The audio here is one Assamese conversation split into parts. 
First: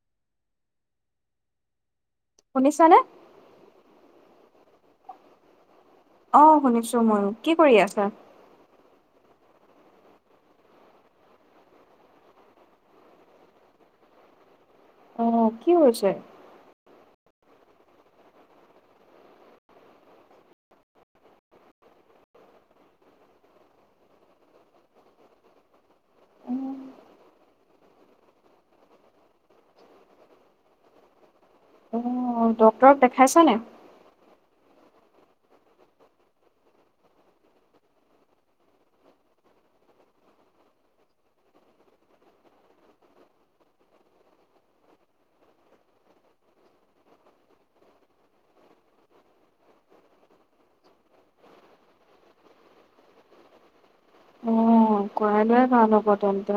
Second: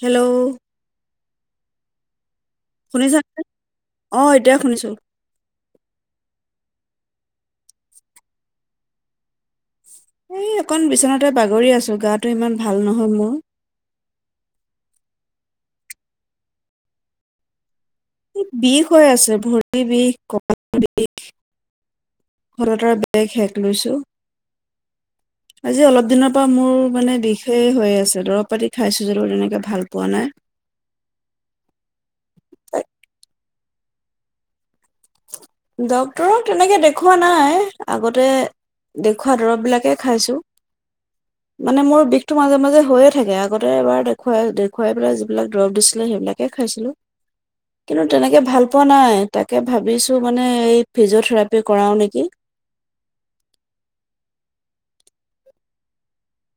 হেল্ল' শুনিছ নে? শুনিছা অ' এতিয়া শুনিছো। অ', শুনিছো ময়ো, কি কৰি আছা? এই অকন বিচনাতে বাগৰি আছো গাটো ইমান ভাল নহয় মোৰ। অ' কি হৈছে? বিষ হৈ আছে, ভৰিৰ বিষ, কাল বিষ। সলতাৰ বেগ শেষ লৈছো আজি অলপ দিনৰ পৰা মোৰ মানে বিষে হৈয়ে আছে, দৰৱ পাতি খাইছো যদিও তেনেকে ভাল পোৱা নাই। অ' ডক্তৰক দেখাইছা নে? ডক্তৰক তেনেকে দেখুওৱা নাই আগতে দেখুওৱা দৰব বিলাকে খাইছো, মানে মোৰ বিষটো মাজে মাজে হৈয়ে থাকে আগতে এবাৰ দেখুৱাই দেখুৱাই পেলাই যিবিলাক দৰব দিছিলে সেইবিলাকে খাইছিলো কিন্তু তেনেকে ভাল পোৱা নাই তাকে ভাবিছো মানে ফিজিঅথেৰেপি কৰাওঁ নেকি। অ' কৰাই ভাল হ'ব তেন্তে,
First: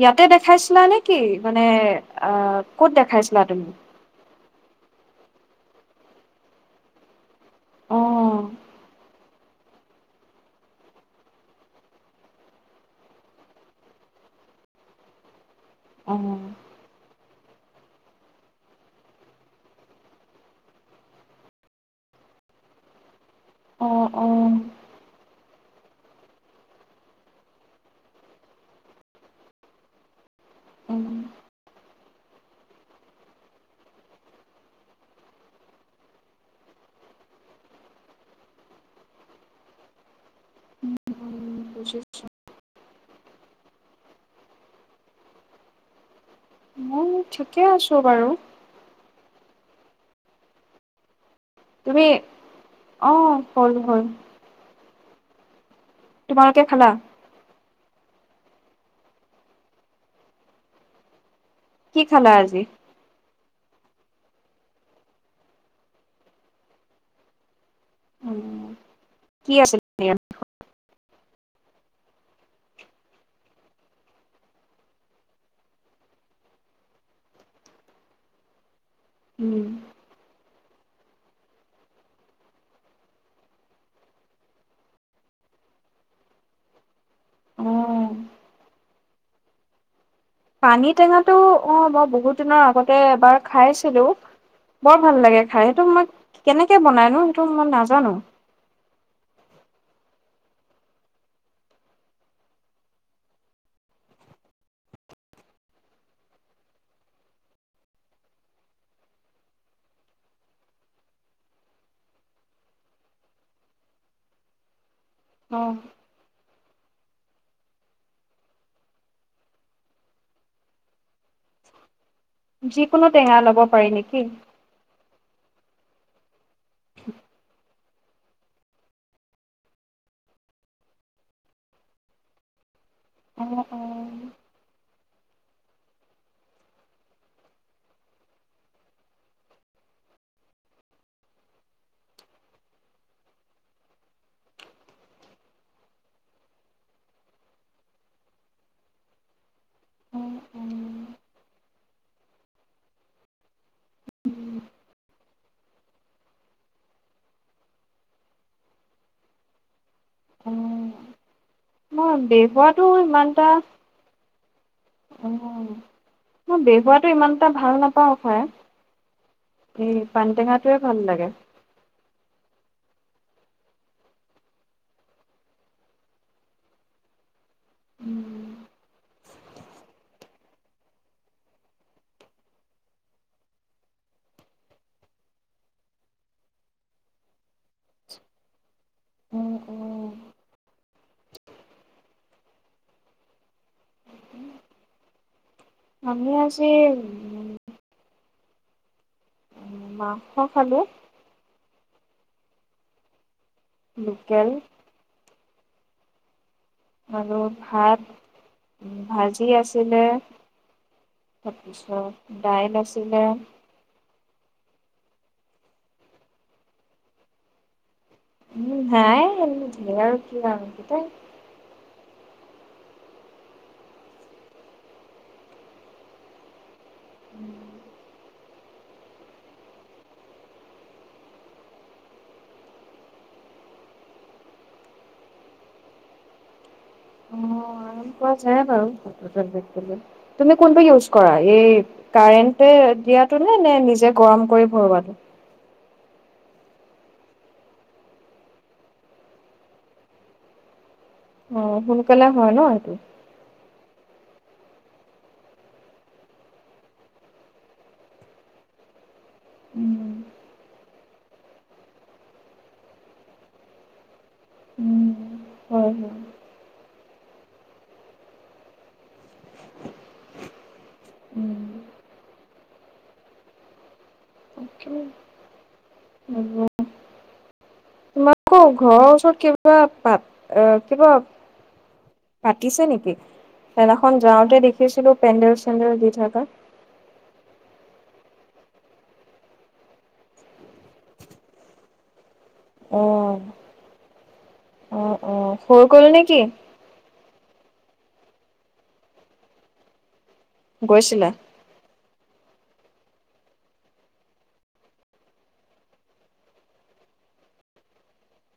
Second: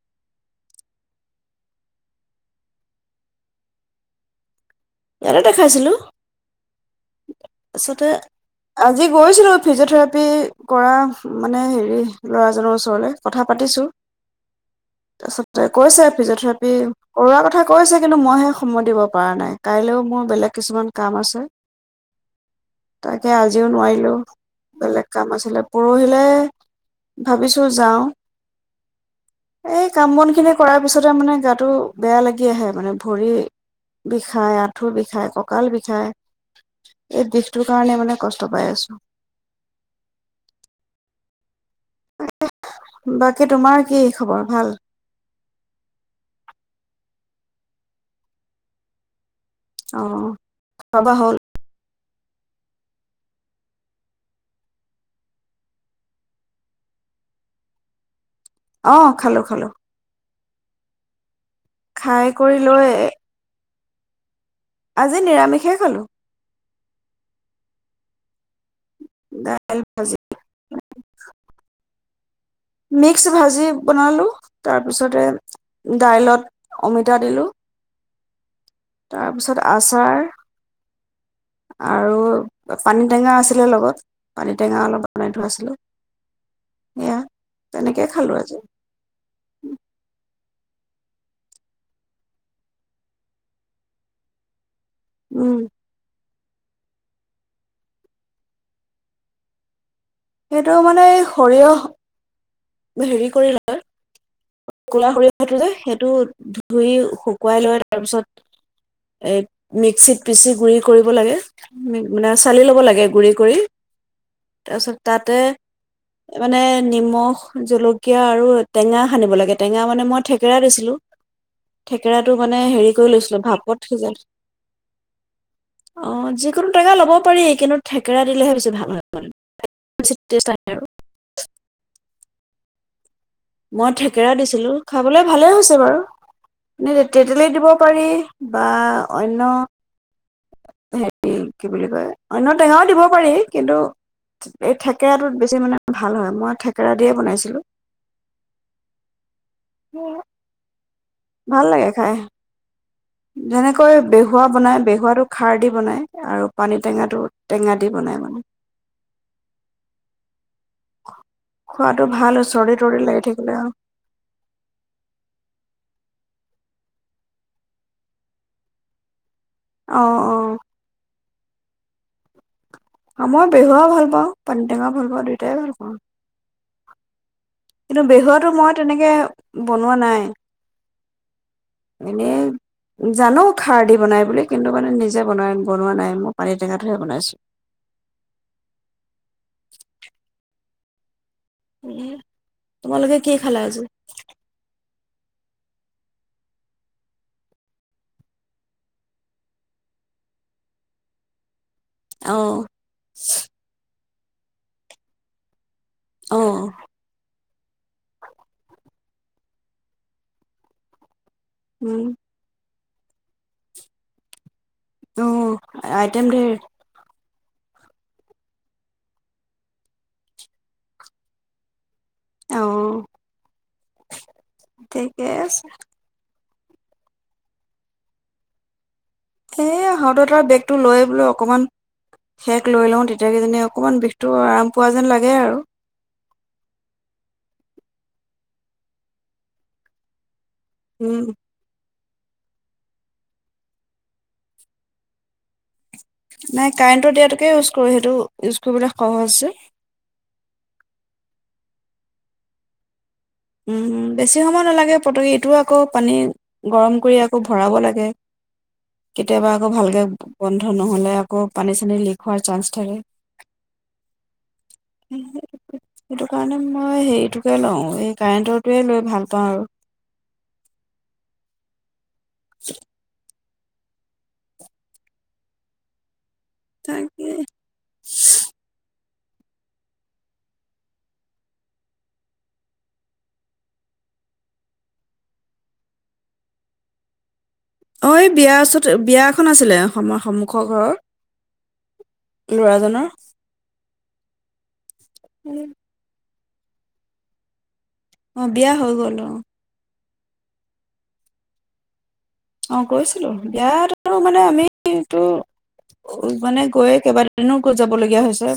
ইয়াতে দেখাইছিলা নে কি মানে আহ, ক'ত দেখাইছিলা তুমি? ইয়াতে দেখাইছিলো। তাৰছতে অ' আজি গৈছিলো ফিজিঅ'থেৰাপি কৰা মানে হেৰি ল'ৰাজনৰ ওচৰলে কথা পাতিছো তাৰপিছত তে কৈছে অ' ফিজিঅ'থেৰাপি কৰোৱা কথা। কৈছে কিন্তু মইহে সময় দিব পৰা নাই, কাইলেও মোৰ বেলেগ কিছুমান কাম আছে। তাক তাকে আজিও অ' নোৱাৰিলো, অ' বেলেগ কাম আছিলে। পৰহিলে ভাবিছো যাওঁ, এই কাম বন খিনি কৰাৰ অ'। পিছতে মানে গাটো বেয়া লাগি আহে মানে ভৰি বিষায়, আঠু বিষায়, কঁকাল বিষায়। এই বিষটোৰ কাৰণে মানে কষ্ট পাই আছো। [unintelligible] বাকী তোমাৰ কি খবৰ ভাল? মই ঠিকে আছো বাৰু। অ', খোৱা বোৱা হ'ল? তুমি অ', হ'ল, হ'ল। তোমালোকে খালা? অহ, খালো, খালো। কি খাই খালা আজি? কৰি লৈ আজি নিৰামিষে খালোঁ। উম। কি দাইল, আছিল নিৰা ভাজি। মিক্স ভাজি বনালোঁ, তাৰপিছতে দাইলত অমিতা দিলোঁ। তাৰপিছত উম, আচাৰ আৰু পানীটেঙা আছিলে লগত পানীটেঙা অলপ বনাই থোৱা আছিলে সেয়া তেনেকে অ'। খালো আজি। [unintelligible] পানী টেঙাটো অ', মই বহুত দিনৰ আগতে এবাৰ খাইছিলো। বৰ ভাল লাগে উম খাই সেইটো মই কেনেকে বনাইনো? সেইটো মই নাজানো। সেইটো মানে সৰিয়হ হেৰি কৰিলা? কোলা সৰিয়হটো যে সেইটো ধুই শুকুৱাই লৈ তাৰপিছত এই মিক্সিত পিচি গুৰি কৰিব লাগে মানে চালি ল'ব লাগে গুৰি কৰি তাৰপিছত তাতে মানে নিমখ, জলকীয়া আৰু টেঙা সানিব লাগে। টেঙা মানে মই থেকেৰা দিছিলো থে কেৰাটো মানে হেৰি যিকোনো কৰি টেঙা লৈছিলো ল'ব ভাপত পাৰি সিজাল নেকি অ', যে কোনো টেঙা ল'ব পাৰি কিন্তু থেকেৰা দিলেহে বেছি ভাল হয় মানে [unintelligible] আৰু। মই থেকেৰা দিছিলো। খাবলৈ ভালেই হৈছে বাৰু এ, তেতেলি দিব পাৰি বা অন্য হেৰি কি বুলি কয় অন্য টেঙাও দিব পাৰি কিন্তু এই থেকেৰাটোত বেছি মানে ভাল হয় মই থেকেৰা দিয়ে বনাইছিলোঁ। [inaudible] ভাল লাগে খাই যেনেকৈ বেহুৱা বনাই বেহুৱাটো খাৰ দি বনায় আৰু পানী টেঙাটো টেঙা দি বনায় মানে। উম, খোৱাটো মই ভাল চৰ্দি বপোৱাটো তৰ্দি লাগি ইমানটা থাকিলে আৰু। উম, মই বেহোৱাটো ইমানটা ভাল নাপাওঁ খায়। এ অ পানটেঙাতোয়ে ভাল লাগে। অ' মই বেহুৱাও ভাল পাওঁ, পানী টেঙাও ভাল পাওঁ, দুয়টাই ভাল পাওঁ। কিন্তু বেহুৱাতো মই তেনেকে বনোৱা নাই, এনেই জানো খাৰ দি বনাই বুলি কিন্তু মানে নিজে বনাই বনোৱা নাই, মই পানী টেঙাটোহে বনাইছোঁ। তোমালোকে কি খালা আজি? আমি আজি উ মাংস খালোঁ। অহ। লোকেল অ'। আৰু ভাত, ভাজি আছিলে। উম [unintelligible] দাইল আছে। আছিলে। অ' আইটেম ধেৰ। উম [unintelligible] আৰু কি আৰু অহ, ঠিকেই আছে। উম। এই হাতত আৰু বেগটো লৈ বোলো অকণমান সেক লৈ লওঁ তেতিয়া কিজানি অকণমান বিষটো আৰাম পোৱা যেন লাগে আৰু। কৰা যাই বাৰু [unintelligible] তুমি কোনটো ইউজ উম কৰা, এই কাৰেণ্টে দিয়াটো নে, নে নিজে গৰম কৰি ভৰোৱাটো? নাই কাৰেণ্টত দিয়াতোকে ইউজ কৰোঁ, সেইটো ইউজ কৰিবলৈ সহজ যে। অ' সোনকালে হয় ন, এইটো? উম, বেছি সময় নালাগে [unintelligible] এইটোও আকৌ পানী গৰম কৰি আকৌ ভৰাব লাগে। কেতিয়াবা আকৌ ভালকে উম বন নহ'লে আকৌ পানী ছানি লিক হোৱাৰ চান্স থাকে। উম হয় হয় সেইটো কাৰণে মই হে সেইটোকে লও কাৰেণ্টৰটোৱে লৈ ভাল পাওঁ আৰু উম [inaudible] তাকে তাকে। আকৌ ঘৰৰ ওচৰত কিবা [unintelligible] কিবা পাতিছে নেকি? সেইদিনাখন যাওঁতে দেখিছিলোঁ পেণ্ডেল-চেণ্ডেল দি থকা। অ' এই বিয়াৰ ওচৰত, বিয়া এখন আছিলে সন্মুখৰ ঘৰৰ। ল'ৰাজনৰ অ'। অ' অ' হয় গ'ল নেকি? অ' বিয়া হৈ গ'ল অ'। গৈছিলা? অ' গৈছিলোঁ, ইয়াত আৰু মানে আমিটো মানে গৈয়ে কেইবাদিনো যাবলগীয়া হৈছে,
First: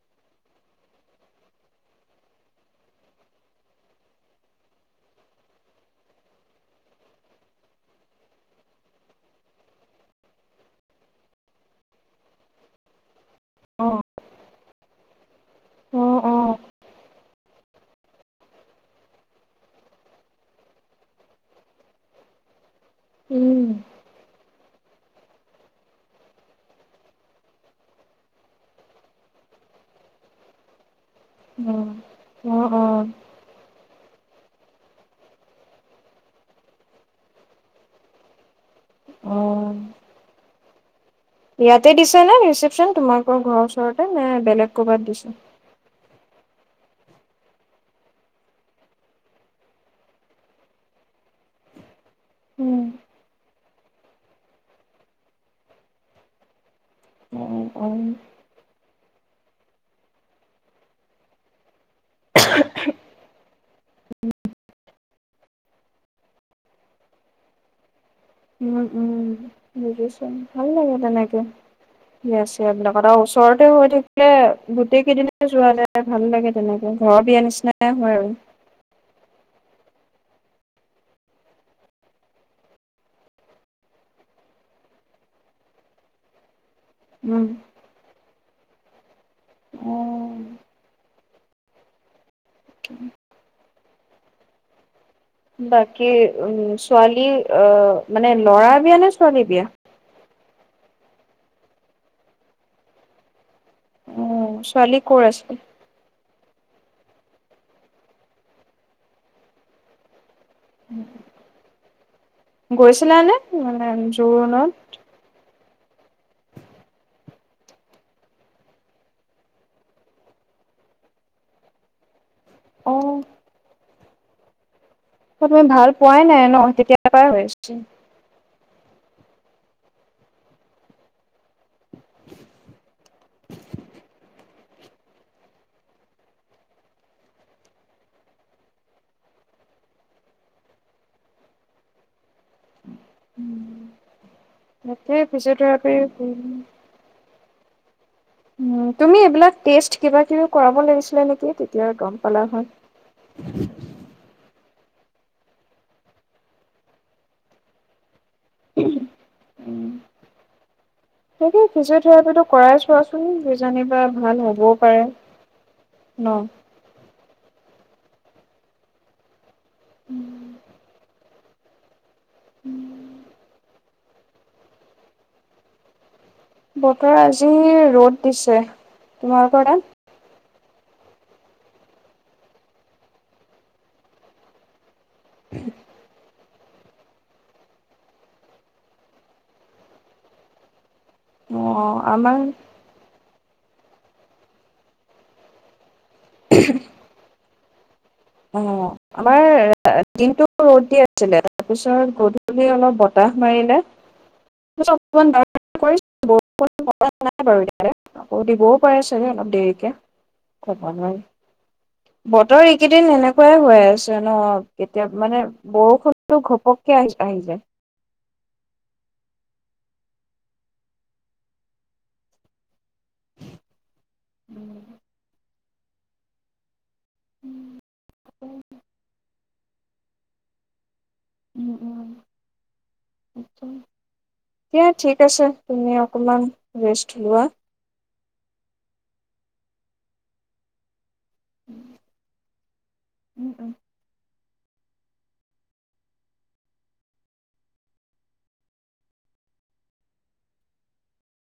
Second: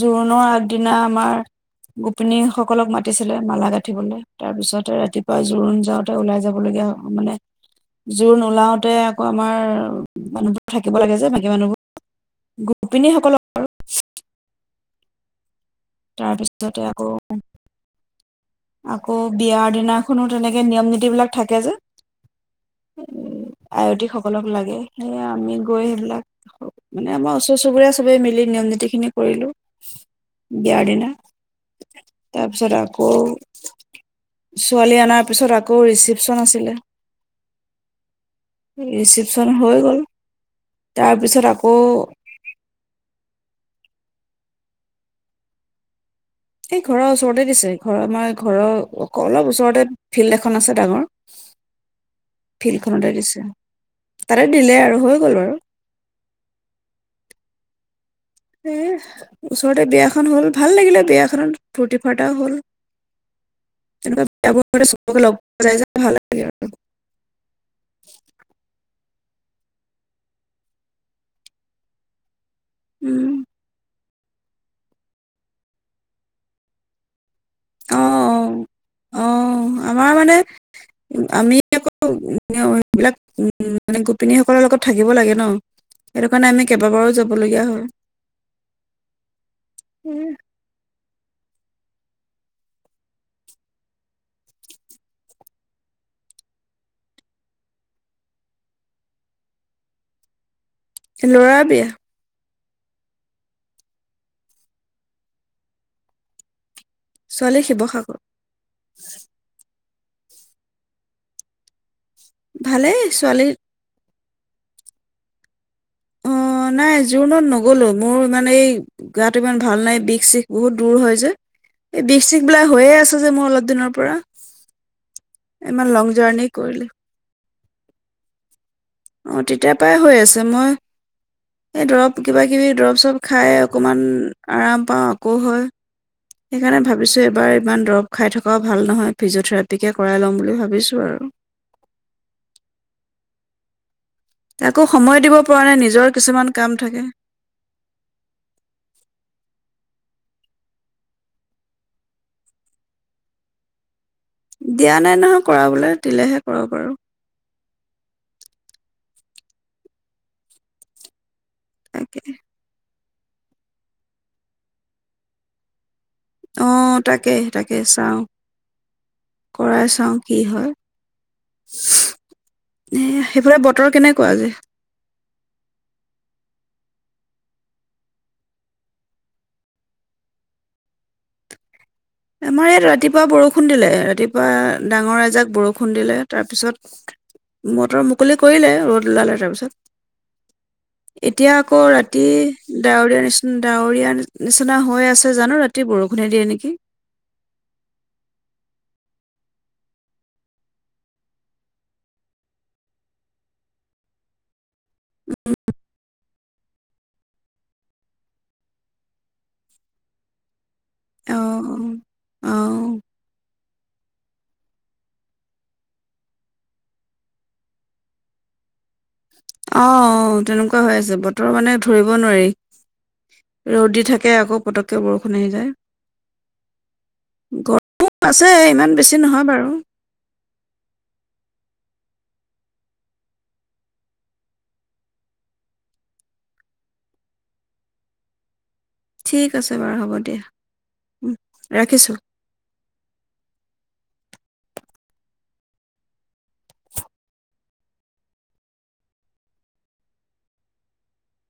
জোৰোণৰ আগদিনা আমাৰ গোপিনী সকলক মাতিছিলে মালা গাঁঠিবলৈ তাৰপিছতে ৰাতিপুৱা জোৰোণ যাওঁতে ওলাই যাবলগীয়া মানে জোৰ নোলাওতে আকৌ আমাৰ মানুহবোৰ থাকিব লাগে যে বাকী মানুহবোৰ গোপিনীসকলৰ অ', অ', তাৰপিছতে আকৌ আকৌ বিয়াৰ দিনাখনো তেনেকে নিয়ম-নীতি বিলাক থাকে যে, উম, আয়তী সকলক লাগে সেয়ে আমি গৈ সেইবিলাক মানে আমাৰ ওচৰ চুবুৰীয়া চবেই মিলি নিয়ম-নীতি খিনি কৰিলোঁ, বিয়াৰ দিনা অ', অ', তাৰপিছত অ', আকৌ ছোৱালী অনাৰ পিছত আকৌ ৰিচিপচন আছিলে, ৰিচিপচন অ', হৈ গ'ল। তাৰপিছত আকৌ ইয়াতে দিছেনে ৰিচিপশ্যন? তোমালোকৰ ঘৰ ওচ তেনে বেলেগ ক'ৰবাত দিছে? এই ঘৰৰ ওচৰতে দিছে, ঘৰৰ আমাৰ ঘৰৰ অক-অলপ ওচৰতে ফিল্ড এখন আছে ডাঙৰ, উম, ফিল্ডখনতে দিছে, তাতে দিলে আৰু হৈ গ'ল বাৰু। অ', অ', এই ওচৰতে বিয়াখন হ'ল, ভাল লাগিলে বিয়াখনত ফুৰ্তি ফাৰ্তা হ'ল, এনেকুৱা বিয়াবোৰ চবকে লগ পোৱা যায় যে, ভাল লাগে আৰু। উম, উম, বুজিছোঁ ভাল লাগে তেনেকে বিয়া সেইবিলাকত আৰু উম ওচৰতে হৈ থাকিলে গোটেই কেইদিনেই যোৱা হ'লে ভাল লাগে তেনেকে ঘৰৰ বিয়াৰ নিচি অ নাই হোৱা আৰু অ অ', আমাৰ মানে, আমি আকৌ সেইবিলাক গোপিনীসকলৰ লগত থাকিব লাগে ন? সেইটোকাৰণে আমি কেইবাবাৰো উম, যাবলগীয়া হয়। এইহ অ', উম। বাকী উম, ছোৱালী অ' মানে ল'ৰা বিয়া নে ছোৱালী বিয়া? ল'ৰাৰ বিয়া। অ' ছোৱালী ক'ৰ আছে? ছোৱালী শিৱসাগৰ। উম। ভালেই গৈছিলা নে? ছোৱালী জোৰোণত অ' নাই, জোৰোণত ন'গলো, মোৰ মানে এই গাটো ইমান ভাল নাই বিষ চিষ বহুত দূৰ হয় যে এই বিষ চিষ বোলে হৈয়ে আছে যে মোৰ অলপ দিনৰ পৰা। অ' তুমি ইমান ভাল লং পোৱাই নাই জাৰ্ণি ন কৰিলো তেতিয়া পৰাই হৈ আছে। উম। অহ' তেতিয়াৰ পৰাই হৈ আছে, মই সেই দৰৱ, কিবাকিবি দৰৱ চৰব খাই অকণমান আৰাম পাওঁ, আকৌ হয়, সেইকাৰণে ভাবিছোঁ, এবাৰ ইমান দৰৱ খাই থকাও ভাল নহয়, ফিজিঅ'থেৰাপিকে কৰাই ল'ম বুলি ভাবিছোঁ আৰু উম। কাকো সময় দিব পৰা নাই, নিজৰ কিছুমান কাম থাকে। উম, তুমি এইবিলাক টেষ্ট কিবাকিবি কৰাব লাগিছিলে নেকি, তেতিয়া গ'ম পালা হয়। দিয়া নাই নহয় কৰাবলৈ, দিলেহে কৰাব পাৰোঁ। উম। সেইে তাকে ফিজিঅ'থেৰাপীটো কৰাই চোৱাচোন। উম, কিজানিবা ভাল হ'বও পাৰে। ন। অহ' তাকেহে তাকে তাকে চাওঁ। কৰাই চাওঁ কি হয়? [unintelligible] এহ সেইফালে বতৰ কেনেকুৱা কোৰা যায়। বতৰ আজি ৰ'দ দিছে তোমালোকৰ তাত? আমাৰ ইয়াত ৰাতিপুৱা বৰষুণ দিলে ৰাতিপুৱা ডাঙৰ এজাক বৰষুণ দিলে। তাৰপিছত বতৰ মুকলি কৰিলে ৰ'দ ওলালে তাৰপিছত এতিয়া আকৌ অ' ৰাতি আমাৰ ডাৱৰীয়া নিচনা, ডাৱৰীয়া নিচিনা হৈ আছে জানো ৰাতি বৰষুণে, মগু ডালি এনেকে অ' আমাৰ দিনটো ৰদ দি আছিলে তাৰপিছত গধূলি অলপ বতাহ মাৰিলে, [unintelligible] বৰষুণ ধৰা নাই বাৰু এতিয়া আকৌ দিবও পাৰে চাগে অলপ দেৰিকে ক'ব নোৱাৰি অ', বতৰ এই অ', এনেকুৱাই হৈ আছে ন কেতিয়া মানে বৰষুণটো ঘপককে আহি আহি যায় অ তেনেকুৱা হৈ আছে বতৰ মানে ধৰিব নোৱাৰি ৰদ দি থাকে, থাকে আকৌ উম, পতককে বৰষুণ আহি যায়। গৰমো আছে ইমান বেছি নহয় বাৰু দিয়া ঠিক আছে তুমি অকমান ৰেষ্ট লোৱা। ঠিক আছে বাৰু হ'ব দিয়া। উম ৰাখিছো। উম উম!